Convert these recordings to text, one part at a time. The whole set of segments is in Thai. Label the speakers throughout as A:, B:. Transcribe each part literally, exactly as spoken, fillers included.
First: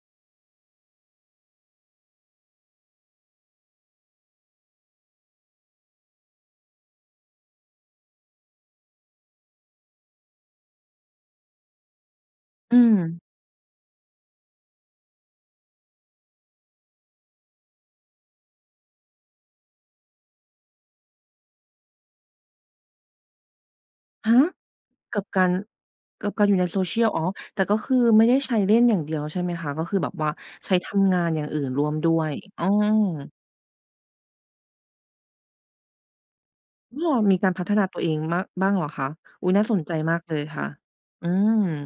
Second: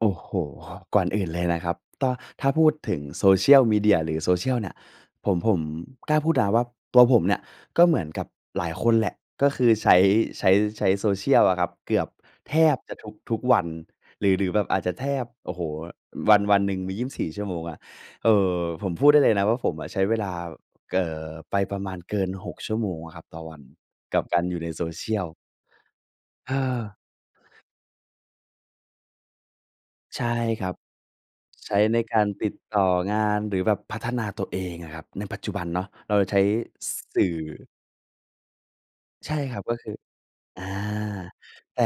A: โอ้โฮ ก่อนอื่นเลยนะครับ ต้อ ถ้าพูดถึง Social Media หรือ Social เนี่ย ผม ผมกล้าพูดนะว่า ตัวผมเนี่ยก็เหมือนกับหลายคนแหละ ก็คือใช้ ใช้ ใช้ Social อะครับ เกือบแท
B: อื
A: บจะทุก
B: ม
A: ทุกวัน หรือ หรือแบบอาจจะแทบ โอ้โฮ วัน วันหนึ่งมี ยี่สิบสี่ ชั่วโมงอะ เออ ผมพูดได้เลยนะว่า ผมอะใช้เวลา เอ่อ ไปประมาณเกิน หก ชั่วโมงอะครับต่อวัน กับ
B: ฮ
A: ก
B: ะ
A: ารอยู่ใน
B: กับ
A: Social
B: การ กับการอ
A: เ
B: ยู่ใน
A: ออ
B: Social อ๋อ แต่ก็คือไม่ได้ใช้เล่นอย่างเดียวใช่ไหมคะ? ก็คือแบบ
A: ใช
B: ว
A: ่
B: ่า
A: คร
B: ใ
A: ั
B: ช้
A: บ
B: ทำงานอย่างอื่
A: ใ
B: น
A: ช้
B: ร่วม
A: ใน
B: ด้
A: กา
B: ว
A: ร
B: ย
A: ติด
B: อื
A: ต่องา
B: ม
A: น หรือแบบพัฒนาตัวเองอะครับ ในปัจจุบันเนาะเราจะใช้
B: อ้อ
A: สื่
B: ม
A: อ
B: ีการพัฒนาตัวเองมาก บ้างเหรอคะ
A: ใช่
B: อุ๊ย
A: ครั
B: น่
A: บ
B: า
A: ก็
B: สน
A: ค
B: ใจ
A: ือ
B: มากเลยค
A: อ
B: ่
A: า
B: ะ อืม
A: แต่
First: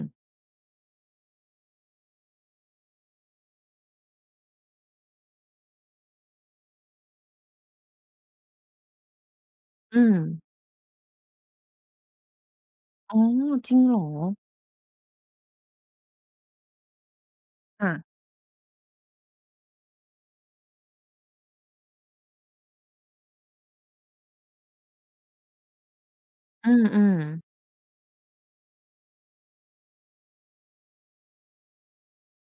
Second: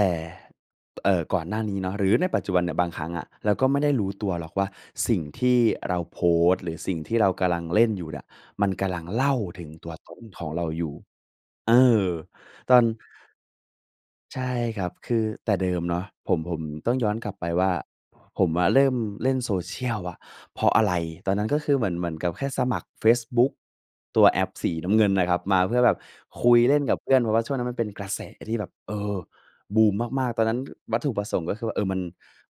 A: เอ่อ ก่อนหน้านี้เนาะ หรือในปัจจุบันเนี่ย บางครั้งอะเราก็ไม่ได้รู้ตัวหรอกว่า สิ่งที่เราโพสต์ หรือสิ่งที่เรากำลังเล่นอยู่เนี่ย มันกำลังเล่าถึงตั
B: อ
A: ว
B: ื
A: ต้น
B: ม
A: ของเราอยู่ เออ ตอน
B: อ๋อ จริงเหรอ?
A: ใช่ครับ คือแต่เดิมเนาะ ผม ผมต้องย้อนกลับไปว่า
B: ค่ะ
A: ผมอะเริ่มเล่น Social อะเพราะอะไร ตอนนั้นก็คือเหมือน เหมือนกับแค่สมัครเฟซบุ๊ก ตัวแอปสีน้ำเงินนะครับ มาเพื่อแบบคุย
B: อื
A: เล่น
B: อ
A: กั
B: อ
A: บ
B: ื
A: เพื่อน เพราะว
B: อ
A: ่าช่วงนั้นมันเป็นกระแสที่แบบ เออ บูมมาก ๆ ตอนนั้นวัตถุประสงค์ ก็คือว่า เออ มัน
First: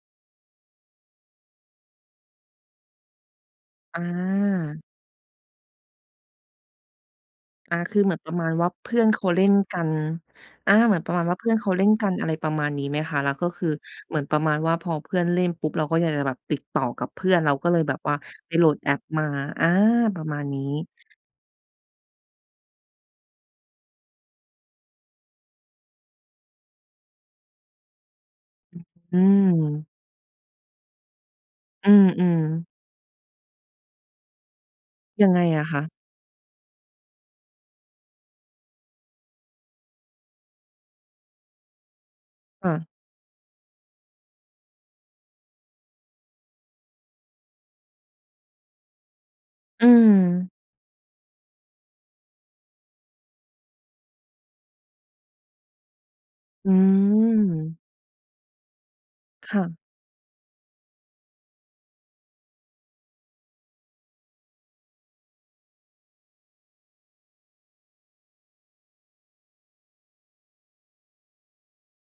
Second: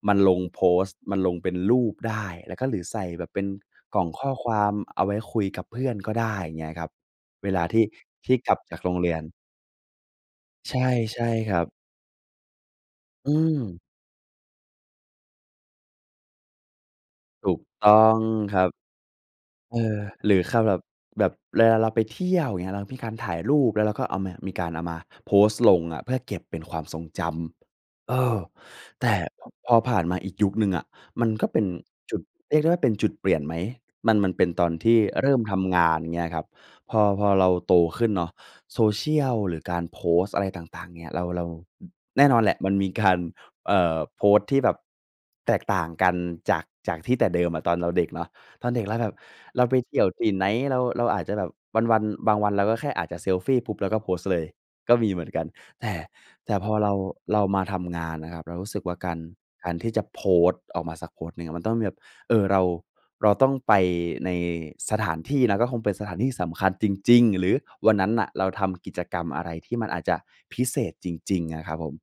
A: มันลงโพสต์ มันลงเป็นรูปได้ แล้วก็ หรือใส่แบบเป็นก
B: อ
A: ล่องข้อความ
B: า
A: เอาไว้คุยกับเพื่อนก็ได้ เงี้ยครับ เวลา
B: อ
A: ท
B: า
A: ี่
B: คือเหมือนป
A: ท
B: ร
A: ี่
B: ะมา
A: ก
B: ณ
A: ลับ
B: ว่า
A: จาก
B: เ
A: โ
B: พ
A: ร
B: ื
A: ง
B: ่อ
A: เร
B: น
A: ีย
B: เข
A: น
B: าเล่นกัน อ
A: ใ
B: า
A: ช่
B: เหมือนปร
A: ใ
B: ะ
A: ช
B: มา
A: ่
B: ณว่า เพื
A: ค
B: ่อ
A: ร
B: น
A: ั
B: เข
A: บ
B: าเล่นกัน อะไรประมาณนี้ไหมคะ
A: อ
B: แล
A: ื
B: ้วก็คือ
A: ม
B: เหมือนประมาณว่า พอเพื่อนเล่นปุ๊บ เราก็อยากจะแบบติดต่อกับเพื่อน
A: ถ
B: เรา
A: ูก
B: ก็เลย
A: ต
B: แบ
A: ้
B: บ
A: อ
B: ว่า
A: ง
B: ไป
A: คร
B: โห
A: ั
B: ล
A: บ
B: ดแอปมา อา
A: เออ
B: ประ
A: หร
B: ม
A: ื
B: า
A: อ
B: ณ
A: ค
B: นี
A: าแบบ
B: ้
A: แบบเวลาเราไปเที่ยว เงี้ย เรามีการถ่ายรูป แล้วเราก็เอามา มีการเอามาโพสต์ลงอะเพื่อเก็บเป็นความทรงจำ เออ
B: อืม
A: แต่
B: อื
A: พอ
B: ม
A: ผ่านมาอีกยุคหนึ่งอะ มันก็เป็น
B: อื
A: จุด
B: ม
A: เรียกได
B: ๆ
A: ้ว่าเป็นจุดเปลี่ยนไหม มัน มันเป็นตอนที่เ
B: ย
A: ร
B: ั
A: ิ
B: ง
A: ่
B: ไ
A: ม
B: ง
A: ท
B: อะค
A: ำง
B: ะ?
A: าน เงี้ยครับ พอ พอเราโตขึ้นเนาะ Social หรือการโพสต์อะไรต่าง ๆ เนี่ย เรา เราแน่นอนแหละ
B: ค
A: มั
B: ่
A: นม
B: ะ
A: ีการ เอ่อ โพสต์ที่แบบ แตกต่างกัน จาก จากที่แต่เดิมอะตอนเราเด็กเนาะ ตอนเด็กแล้วแบบเราไป
B: อื
A: เที่ยวที่ไหน
B: ม
A: เรา เราอาจจะแบบวัน ๆ บางวัน เราก็แค่อาจจะเซลฟีปุ๊บ เราก็โพสต์เลยก็มีเหมือนกัน แต่ แต่พ
B: อื
A: อเรา เรามาท
B: ม
A: ำงานนะครับ เรารู้สึกว่า การ
B: ค่
A: การ
B: ะ
A: ที่จะโพสต์ออกมาสักโพสต์หนึ่งมันต้องมีแบบ เออ เรา เราต้องไปในสถานที่นะ ก็คงเป็นสถานที่สำคัญจริง ๆ หรือวันนั้นน่ะเราทำกิจกรรมอะไรที่มันอาจจะพิเศษจริง ๆ อะครับผม